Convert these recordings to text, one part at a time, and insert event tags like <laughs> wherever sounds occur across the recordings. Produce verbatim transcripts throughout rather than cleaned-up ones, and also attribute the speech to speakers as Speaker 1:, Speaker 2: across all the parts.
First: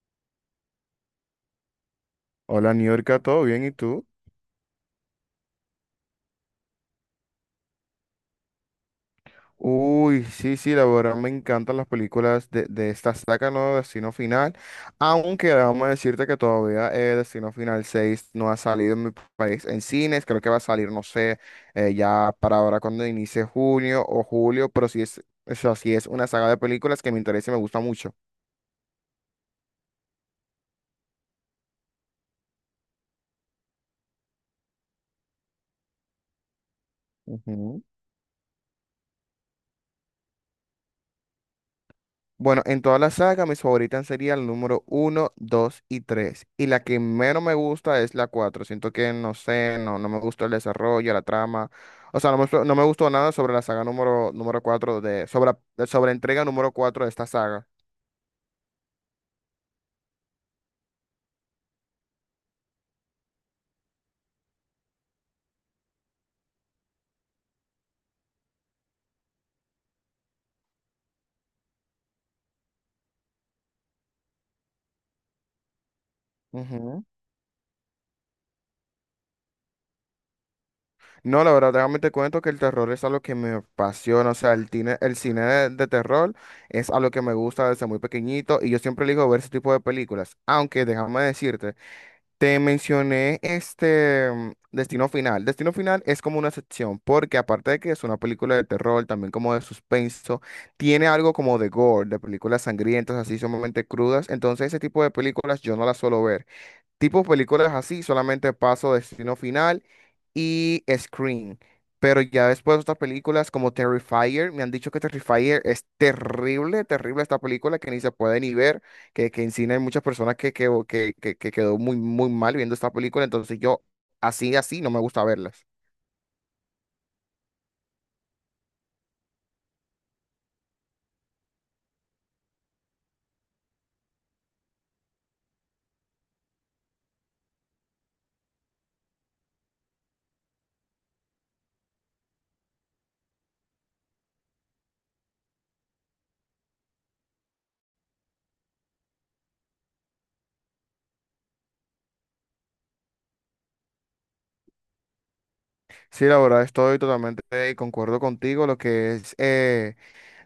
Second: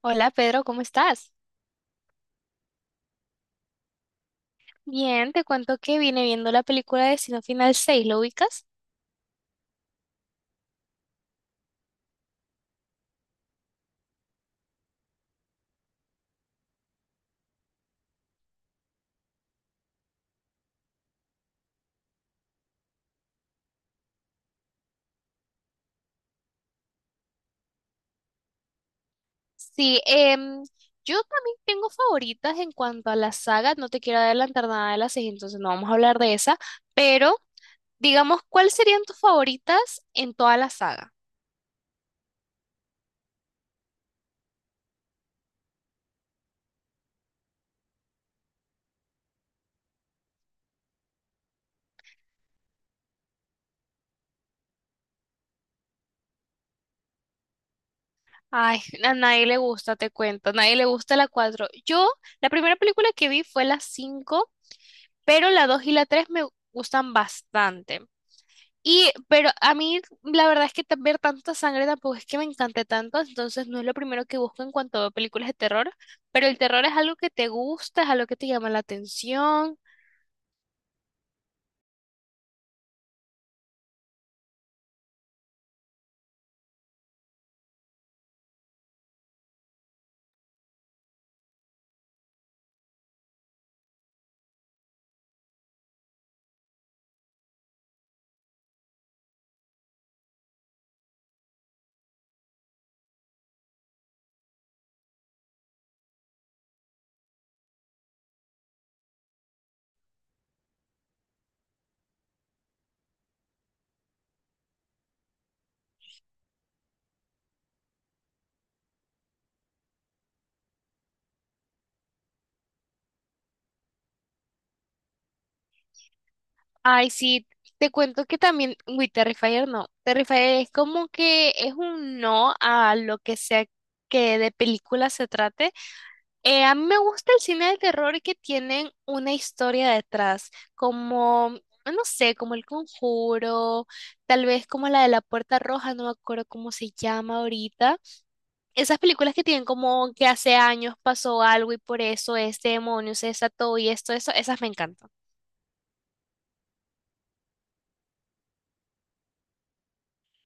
Speaker 1: Hola Pedro, ¿cómo estás?
Speaker 2: Hola, New, ¿todo bien? ¿Y tú?
Speaker 1: Bien, te cuento que vine viendo la película de Destino Final seis, ¿lo ubicas?
Speaker 2: Uy, sí, sí, la verdad me encantan las películas de, de esta saga, ¿no? Destino Final. Aunque vamos a decirte que todavía eh, Destino Final seis no ha salido en mi país en cines. Creo que va a salir, no sé, eh, ya para ahora cuando inicie junio o julio. Pero sí es, o sea, sí es una saga de películas que me interesa y me gusta mucho.
Speaker 1: Sí, em, yo también tengo favoritas en cuanto a la saga, no te quiero adelantar nada de las seis, entonces no vamos a hablar de esa, pero
Speaker 2: Ujú.
Speaker 1: digamos, ¿cuáles serían tus favoritas en toda la saga?
Speaker 2: Bueno, en toda la saga, mis favoritas serían el número uno, dos y tres, y la que menos me gusta es la cuatro. Siento que, no sé, no, no me gustó el desarrollo, la trama. O sea, no me, no me gustó nada sobre la saga número, número cuatro de, sobre, sobre entrega número cuatro de esta saga.
Speaker 1: Ay, <laughs> a nadie le gusta, te cuento, a nadie le gusta la cuatro. Yo, la primera película que vi fue la cinco, pero la dos y la tres me gustan bastante. Y, pero a mí la verdad es que ta- ver tanta sangre tampoco es que me encante tanto, entonces no es lo primero que busco en cuanto a películas de terror, pero el terror es
Speaker 2: Ujú.
Speaker 1: algo que te gusta, es algo que te llama la atención.
Speaker 2: No, la verdad, déjame te cuento que el terror es algo que me apasiona. O sea, el, cine el cine de, de terror es algo que me gusta desde muy pequeñito y yo siempre elijo ver ese tipo de películas. Aunque déjame decirte. Te mencioné este mm, Destino Final. Destino Final es como una excepción, porque aparte de que es una película de terror, también como de suspenso, tiene algo como de gore, de películas sangrientas, así sumamente crudas. Entonces ese tipo de películas yo no las suelo ver. Tipos películas así, solamente paso, Destino Final y Scream. Pero ya después otras películas como Terrifier, me han dicho que Terrifier es terrible, terrible, esta película que ni se puede ni ver, que, que en cine hay muchas personas que, que, que, que- que quedó muy, muy mal viendo esta película, entonces yo así, así no me gusta verlas.
Speaker 1: Ay, sí, te cuento que también, uy, Terrifier no, Terrifier es como que es un no a lo que sea que de película se trate. Eh, a mí me gusta el cine de terror que tienen una historia detrás, como, no sé, como El Conjuro, tal vez como la de La Puerta Roja, no me acuerdo cómo se llama ahorita. Esas películas que tienen como que hace años pasó algo y por eso este demonio se desató y esto, eso, esas me encantan.
Speaker 2: Sí, la verdad estoy totalmente de concuerdo contigo, lo que es... eh,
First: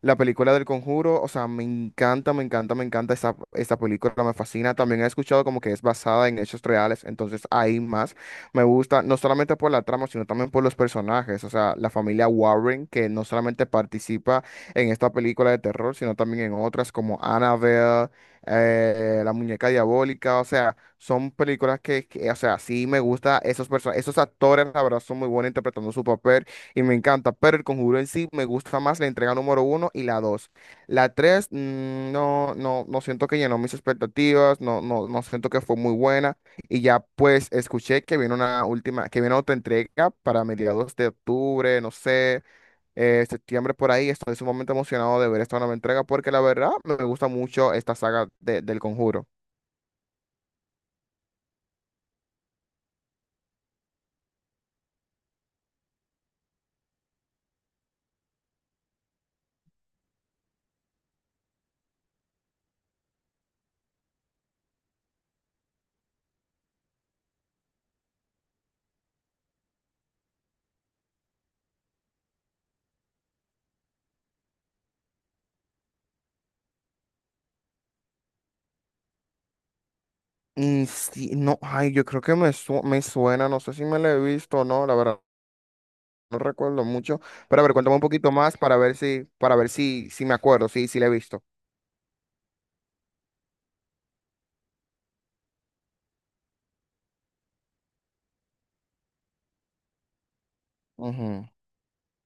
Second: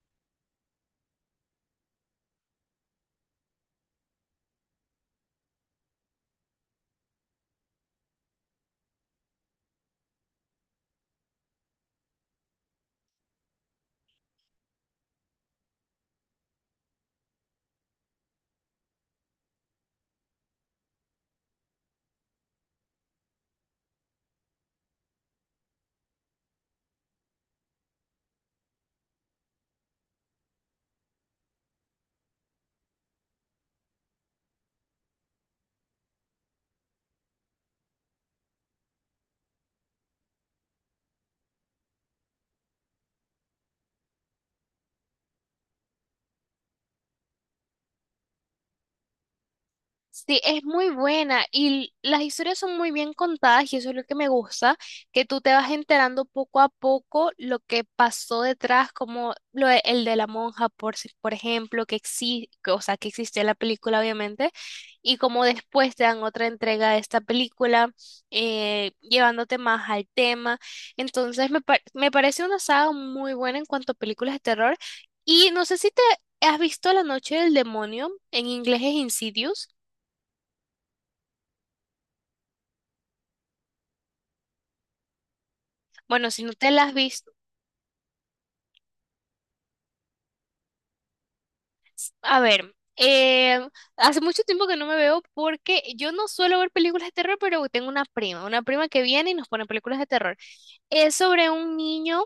Speaker 2: la película del Conjuro. O sea, me encanta, me encanta, me encanta esa, esa película, me fascina. También he escuchado como que es basada en hechos reales, entonces ahí más me gusta, no solamente por la trama, sino también por los personajes, o sea, la familia Warren, que no solamente participa en esta película de terror, sino también en otras como Annabelle, eh, La Muñeca Diabólica. O sea, son películas que, que, o sea, sí me gusta esos personajes, esos actores, la verdad, son muy buenos interpretando su papel y me encanta, pero El Conjuro en sí me gusta más la entrega número uno y la dos. La tres, mm, no, no, no siento que llenó mis expectativas, no, no, no siento que fue muy buena, y ya pues escuché que viene una última, que viene otra entrega para mediados de octubre, no sé, eh, septiembre por ahí. Estoy sumamente emocionado de ver esta nueva entrega porque la verdad me gusta mucho esta saga de- del Conjuro.
Speaker 1: Sí, es muy buena y las historias son muy bien contadas y eso es lo que me gusta, que tú te vas enterando poco a poco lo que pasó detrás, como lo, de- el de la monja, por, si- por ejemplo, que existe, o sea, que existió en la película, obviamente, y como después te dan otra entrega de esta película, eh, llevándote más al tema. Entonces, me, par- me parece una saga muy buena en cuanto a películas de terror y no sé si te has visto La Noche del Demonio, en inglés es Insidious.
Speaker 2: Mm, sí, no, ay, yo creo que me, su- me suena, no sé si me la he visto o no, la verdad.
Speaker 1: Bueno,
Speaker 2: No
Speaker 1: si no te
Speaker 2: recuerdo
Speaker 1: las has
Speaker 2: mucho.
Speaker 1: visto,
Speaker 2: Pero a ver, cuéntame un poquito más para ver si, para ver si, si me acuerdo, si, si la he visto.
Speaker 1: a ver, eh, hace mucho tiempo que no me veo porque yo no suelo ver películas de terror, pero tengo una prima, una prima que viene y nos pone películas de terror. Es
Speaker 2: Ujú,
Speaker 1: sobre un niño,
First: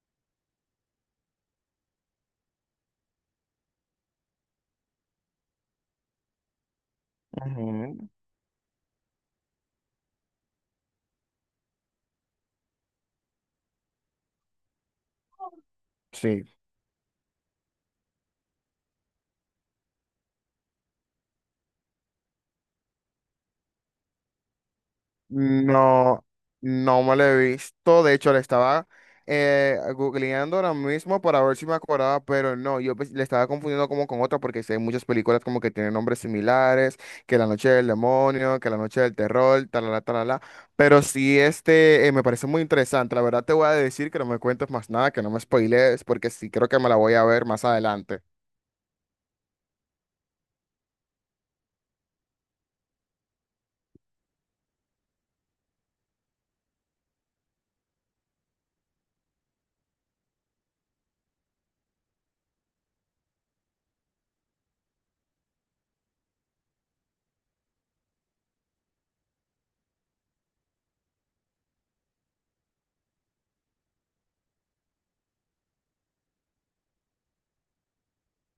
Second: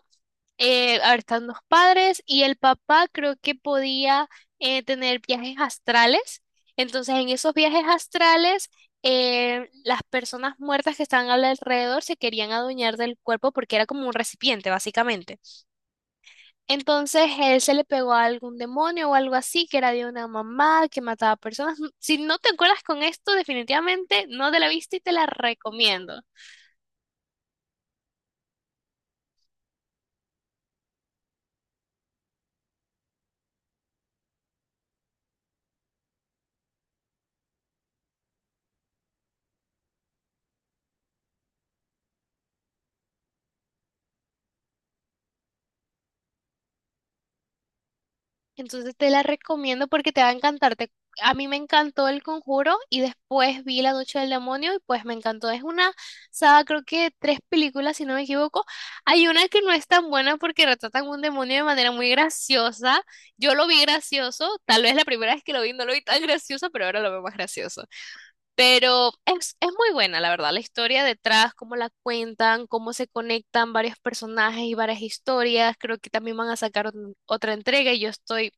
Speaker 1: eh, a ver, están los padres y el papá creo que podía eh, tener viajes astrales. Entonces, en esos viajes
Speaker 2: ujú.
Speaker 1: astrales, eh, las personas muertas que estaban al alrededor se querían adueñar del cuerpo porque era como un recipiente, básicamente.
Speaker 2: Sí,
Speaker 1: Entonces él se le pegó a algún demonio o algo así, que era de una mamá que mataba personas. Mm, Si no te acuerdas con esto, definitivamente no te la viste y te la recomiendo.
Speaker 2: no, no me lo he visto. De hecho, le estaba eh, googleando ahora mismo para ver si me acordaba, pero no, yo pues, le estaba confundiendo como con otra porque sí hay muchas películas como que tienen nombres similares, que La Noche del Demonio, que La Noche del Terror, talala, talala. Pero sí, este eh, me parece muy interesante. La verdad te voy a decir que no me cuentes más nada, que no me spoilees, porque sí creo que me la voy a ver más adelante.
Speaker 1: Entonces te la recomiendo porque te va a encantar. Te- a mí me encantó El Conjuro y después vi La Noche del Demonio y pues me encantó. Es una saga, creo que tres películas, si no me equivoco. Hay una que no es tan buena porque retratan un demonio de manera muy graciosa. Yo lo vi gracioso, tal vez la primera vez que lo vi no lo vi tan gracioso, pero ahora lo veo más gracioso. Pero es, es muy buena, la verdad, la historia detrás, cómo la cuentan, cómo se conectan varios personajes y varias historias. Creo que también van a sacar ot- otra entrega y yo estoy,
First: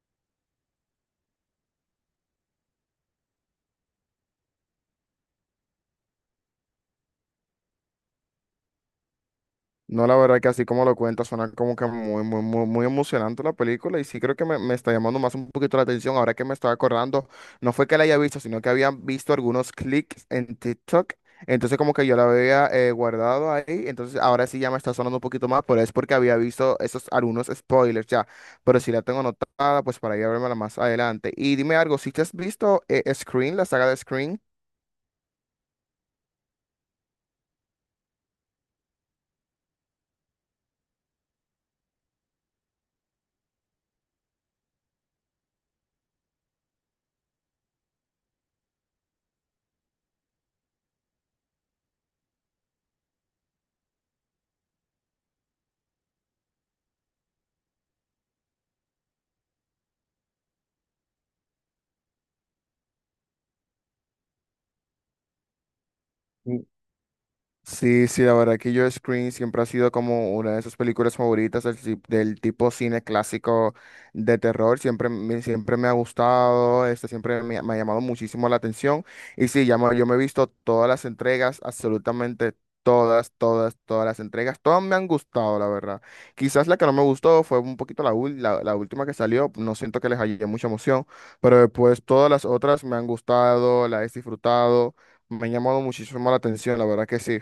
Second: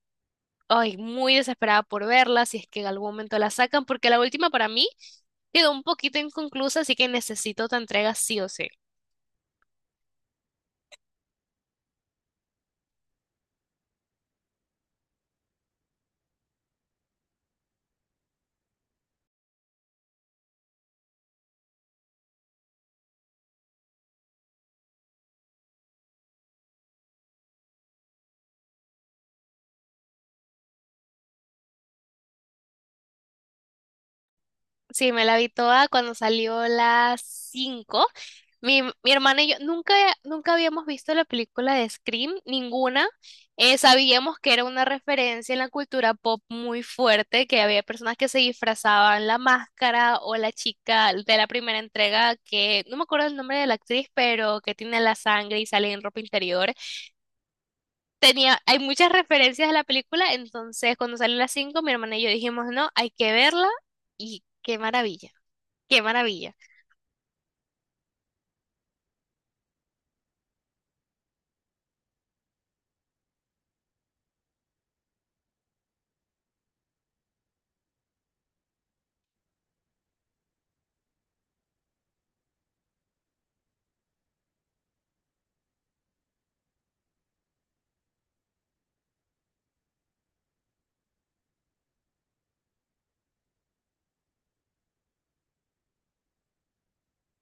Speaker 1: ay, muy desesperada por verla, si es que en algún momento la sacan, porque la última para mí quedó un poquito inconclusa, así que necesito otra entrega sí o sí.
Speaker 2: No, la verdad que así como lo cuenta, suena como que muy, muy, muy, muy emocionante la película y sí creo que me, me está llamando más un poquito la atención. Ahora que me estaba acordando, no fue que la haya visto, sino que había visto algunos clics en TikTok. Entonces como que yo la había eh, guardado ahí, entonces ahora sí ya me está sonando un poquito más, pero es porque había visto esos algunos spoilers ya. Pero si la tengo anotada, pues, para ir a verla más adelante. Y dime algo, ¿si te has visto eh, Scream, la saga de Scream?
Speaker 1: Sí, me la vi toda cuando salió las cinco. Mi, mi hermana y yo nunca, nunca habíamos visto la película de Scream, ninguna. Eh, sabíamos que era una referencia en la cultura pop muy fuerte, que había personas que se disfrazaban la máscara o la chica de la primera entrega, que no me acuerdo el nombre de la actriz, pero que tiene la sangre y sale en ropa interior. Tenía, hay muchas referencias de la película, entonces cuando salió las cinco mi hermana y yo dijimos, no, hay que verla y qué maravilla. Qué maravilla.
Speaker 2: Sí, sí, la verdad que yo Scream siempre ha sido como una de sus películas favoritas del, ci- del tipo cine clásico de terror. Siempre me, siempre me ha gustado, este, siempre me, ha me ha llamado muchísimo la atención. Y sí, ya me- yo me he visto todas las entregas, absolutamente todas, todas, todas las entregas. Todas me han gustado, la verdad. Quizás la que no me gustó fue un poquito la, ul- la, la última que salió. No siento que les haya mucha emoción, pero después todas las otras me han gustado, las he disfrutado. Me han llamado muchísimo la atención, la verdad que sí.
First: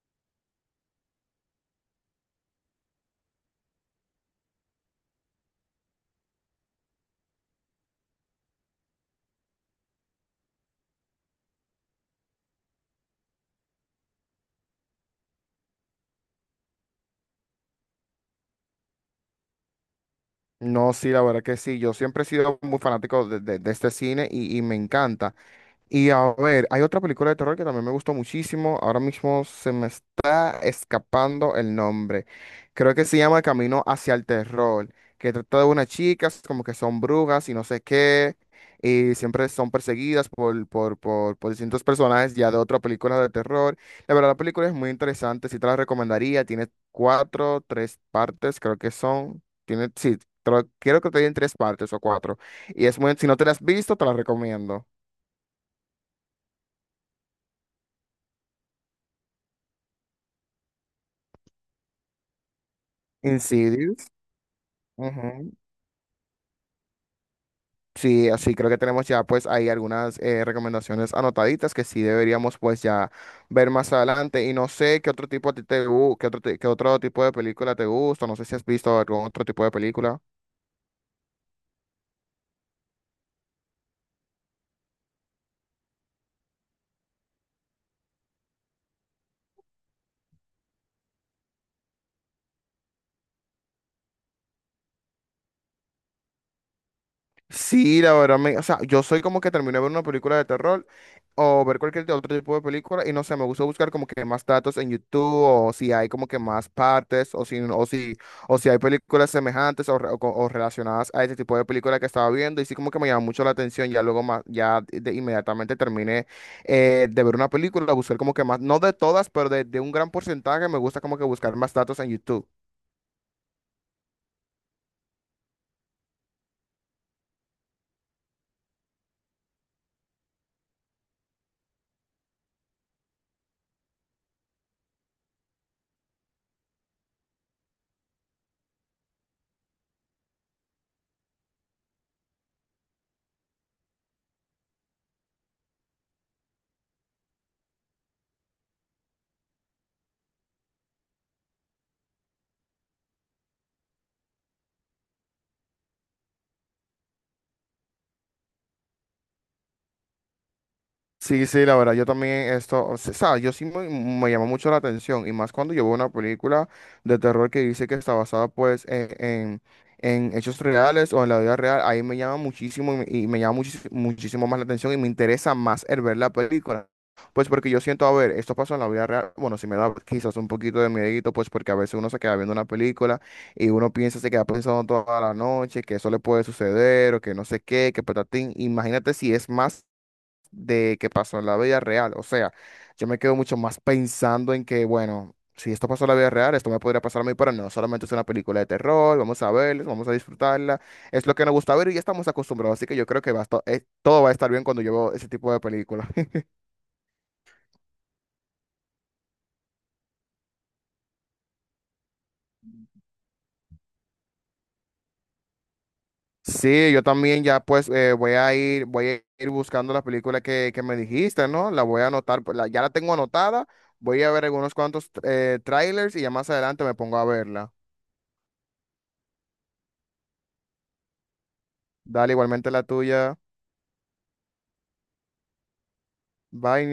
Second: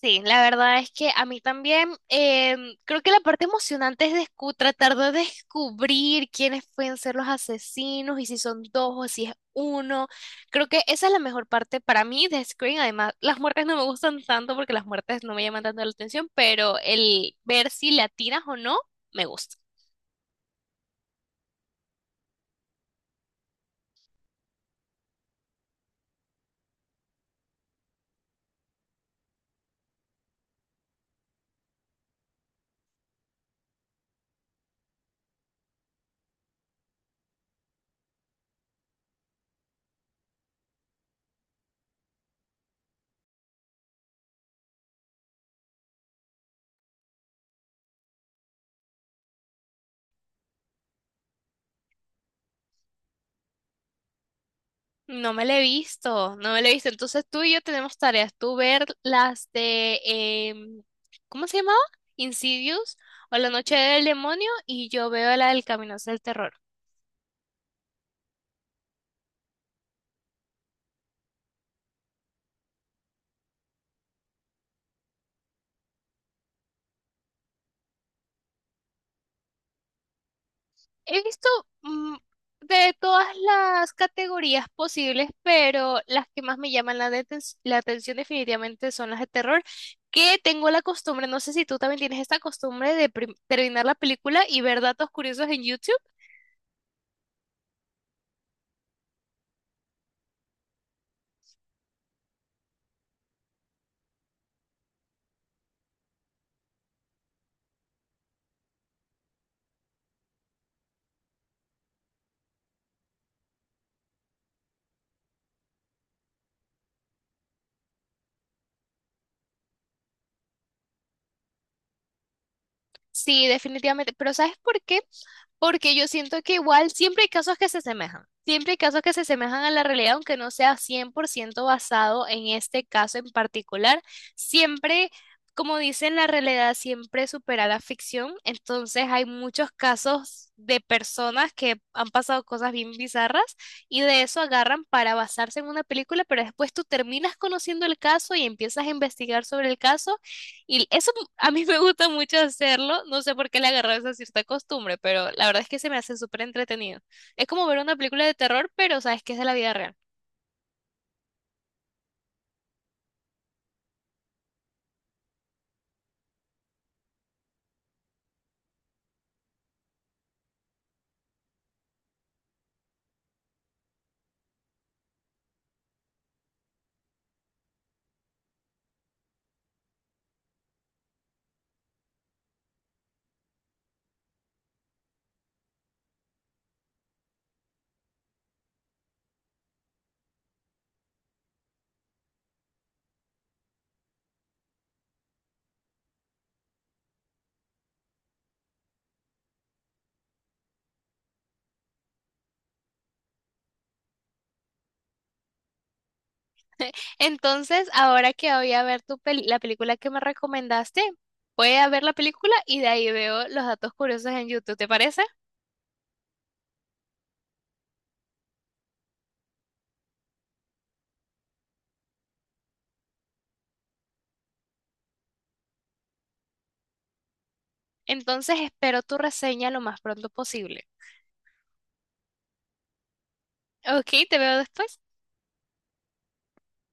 Speaker 1: Sí, la verdad es que a mí también em, creo que la parte emocionante es descu- tratar de descubrir quiénes pueden ser los asesinos y si son dos o si es uno. Creo que esa es la mejor parte para mí de Scream. Además, las muertes no me gustan tanto porque las muertes no me llaman tanto la atención, pero el ver si le atinas o no me gusta.
Speaker 2: No, sí, la verdad que sí. Yo siempre he sido muy fanático de, de- de este cine y, y me encanta. Y a ver, hay otra película de terror que también me gustó muchísimo. Ahora mismo se me está escapando el nombre. Creo que se llama Camino hacia el Terror, que trata de unas chicas como que son brujas y no sé qué, y siempre son perseguidas por, por, por, por distintos personajes ya de otra película de terror. La verdad, la película es muy interesante, sí te la recomendaría. Tiene cuatro, tres partes, creo que son. Tiene, sí, creo, creo que tiene tres partes o cuatro. Y es muy, si no te la has visto, te la recomiendo.
Speaker 1: No me la he visto, no me la he visto. Entonces tú y yo tenemos tareas. Tú ver las de, em, ¿cómo se llamaba? Insidious o
Speaker 2: En,
Speaker 1: La Noche del Demonio y yo veo la
Speaker 2: ujú.
Speaker 1: del Camino hacia el Terror.
Speaker 2: Sí, así creo que tenemos ya pues ahí algunas eh, recomendaciones anotaditas que sí deberíamos pues ya ver más adelante. Y no sé qué otro tipo a ti te gu- qué otro, ti- qué otro tipo de película te gusta, no sé si has visto algún otro tipo de película.
Speaker 1: He visto mm, de todas las categorías posibles, pero las que más me llaman la, deten- la atención definitivamente son las de terror, que tengo la costumbre, no sé si tú también tienes esta costumbre de prim- terminar la película y ver datos curiosos en YouTube.
Speaker 2: Sí, la verdad, me, o sea, yo soy como que termino de ver una película de terror o ver cualquier otro tipo de película y no sé, me gusta buscar como que más datos en YouTube, o si hay como que más partes o si, o si, o si hay películas semejantes o, re- o co- o relacionadas a ese tipo de película que estaba viendo, y sí como que me llama mucho la atención. Ya luego más, ya de- inmediatamente terminé eh, de ver una película, buscar como que más, no de todas, pero de, de un gran porcentaje me gusta como que buscar más datos en YouTube.
Speaker 1: Sí, definitivamente. Pero ¿sabes por qué? Porque yo siento que igual siempre hay casos que se asemejan. Siempre hay casos que se asemejan a la realidad, aunque no sea cien por ciento basado en este caso en particular. Siempre, como dicen, la realidad siempre supera la ficción. Entonces hay muchos casos de personas que han pasado cosas bien bizarras y de eso agarran para basarse en una película, pero después tú terminas conociendo el caso y empiezas a investigar sobre el caso y eso a mí me gusta mucho hacerlo, no sé por qué le agarré esa cierta costumbre, pero la verdad es que se me hace súper entretenido. Es como ver una película de terror, pero sabes que es de la vida real.
Speaker 2: Sí, sí, la verdad, yo también esto, o sea, sabe, yo sí me, me llama mucho la atención, y más cuando yo veo una película de terror que dice que está basada pues en, en- en hechos reales o en la vida real, ahí me llama muchísimo y me, y me llama muchis- muchísimo más la atención y me interesa más el ver la película. Pues porque yo siento, a ver, esto pasó en la vida real, bueno, sí me da quizás un poquito de miedito, pues porque a veces uno se queda viendo una película y uno piensa, se queda pensando toda la noche que eso le puede suceder o que no sé qué, que patatín. Imagínate si es más de que pasó en la vida real. O sea, yo me quedo mucho más pensando en que, bueno, si esto pasó en la vida real, esto me podría pasar a mí, pero no, solamente es una película de terror, vamos a verla, vamos a disfrutarla, es lo que nos gusta ver y ya estamos acostumbrados, así que yo creo que va a esto- eh, todo va a estar bien cuando yo veo ese tipo de películas. <laughs>
Speaker 1: Entonces, ahora que voy a ver tu peli- la película que me recomendaste, voy a ver la película y de ahí veo los datos curiosos en YouTube, ¿te parece?
Speaker 2: Sí, yo también ya pues eh, voy a ir, voy a ir buscando la película que, que me dijiste, ¿no? La voy a anotar, pues, la- ya la tengo anotada, voy a ver algunos cuantos eh, trailers y ya más adelante me pongo a verla.
Speaker 1: Entonces, espero tu reseña lo más pronto posible.
Speaker 2: Dale, igualmente la tuya.
Speaker 1: Ok, te veo después.
Speaker 2: Bye.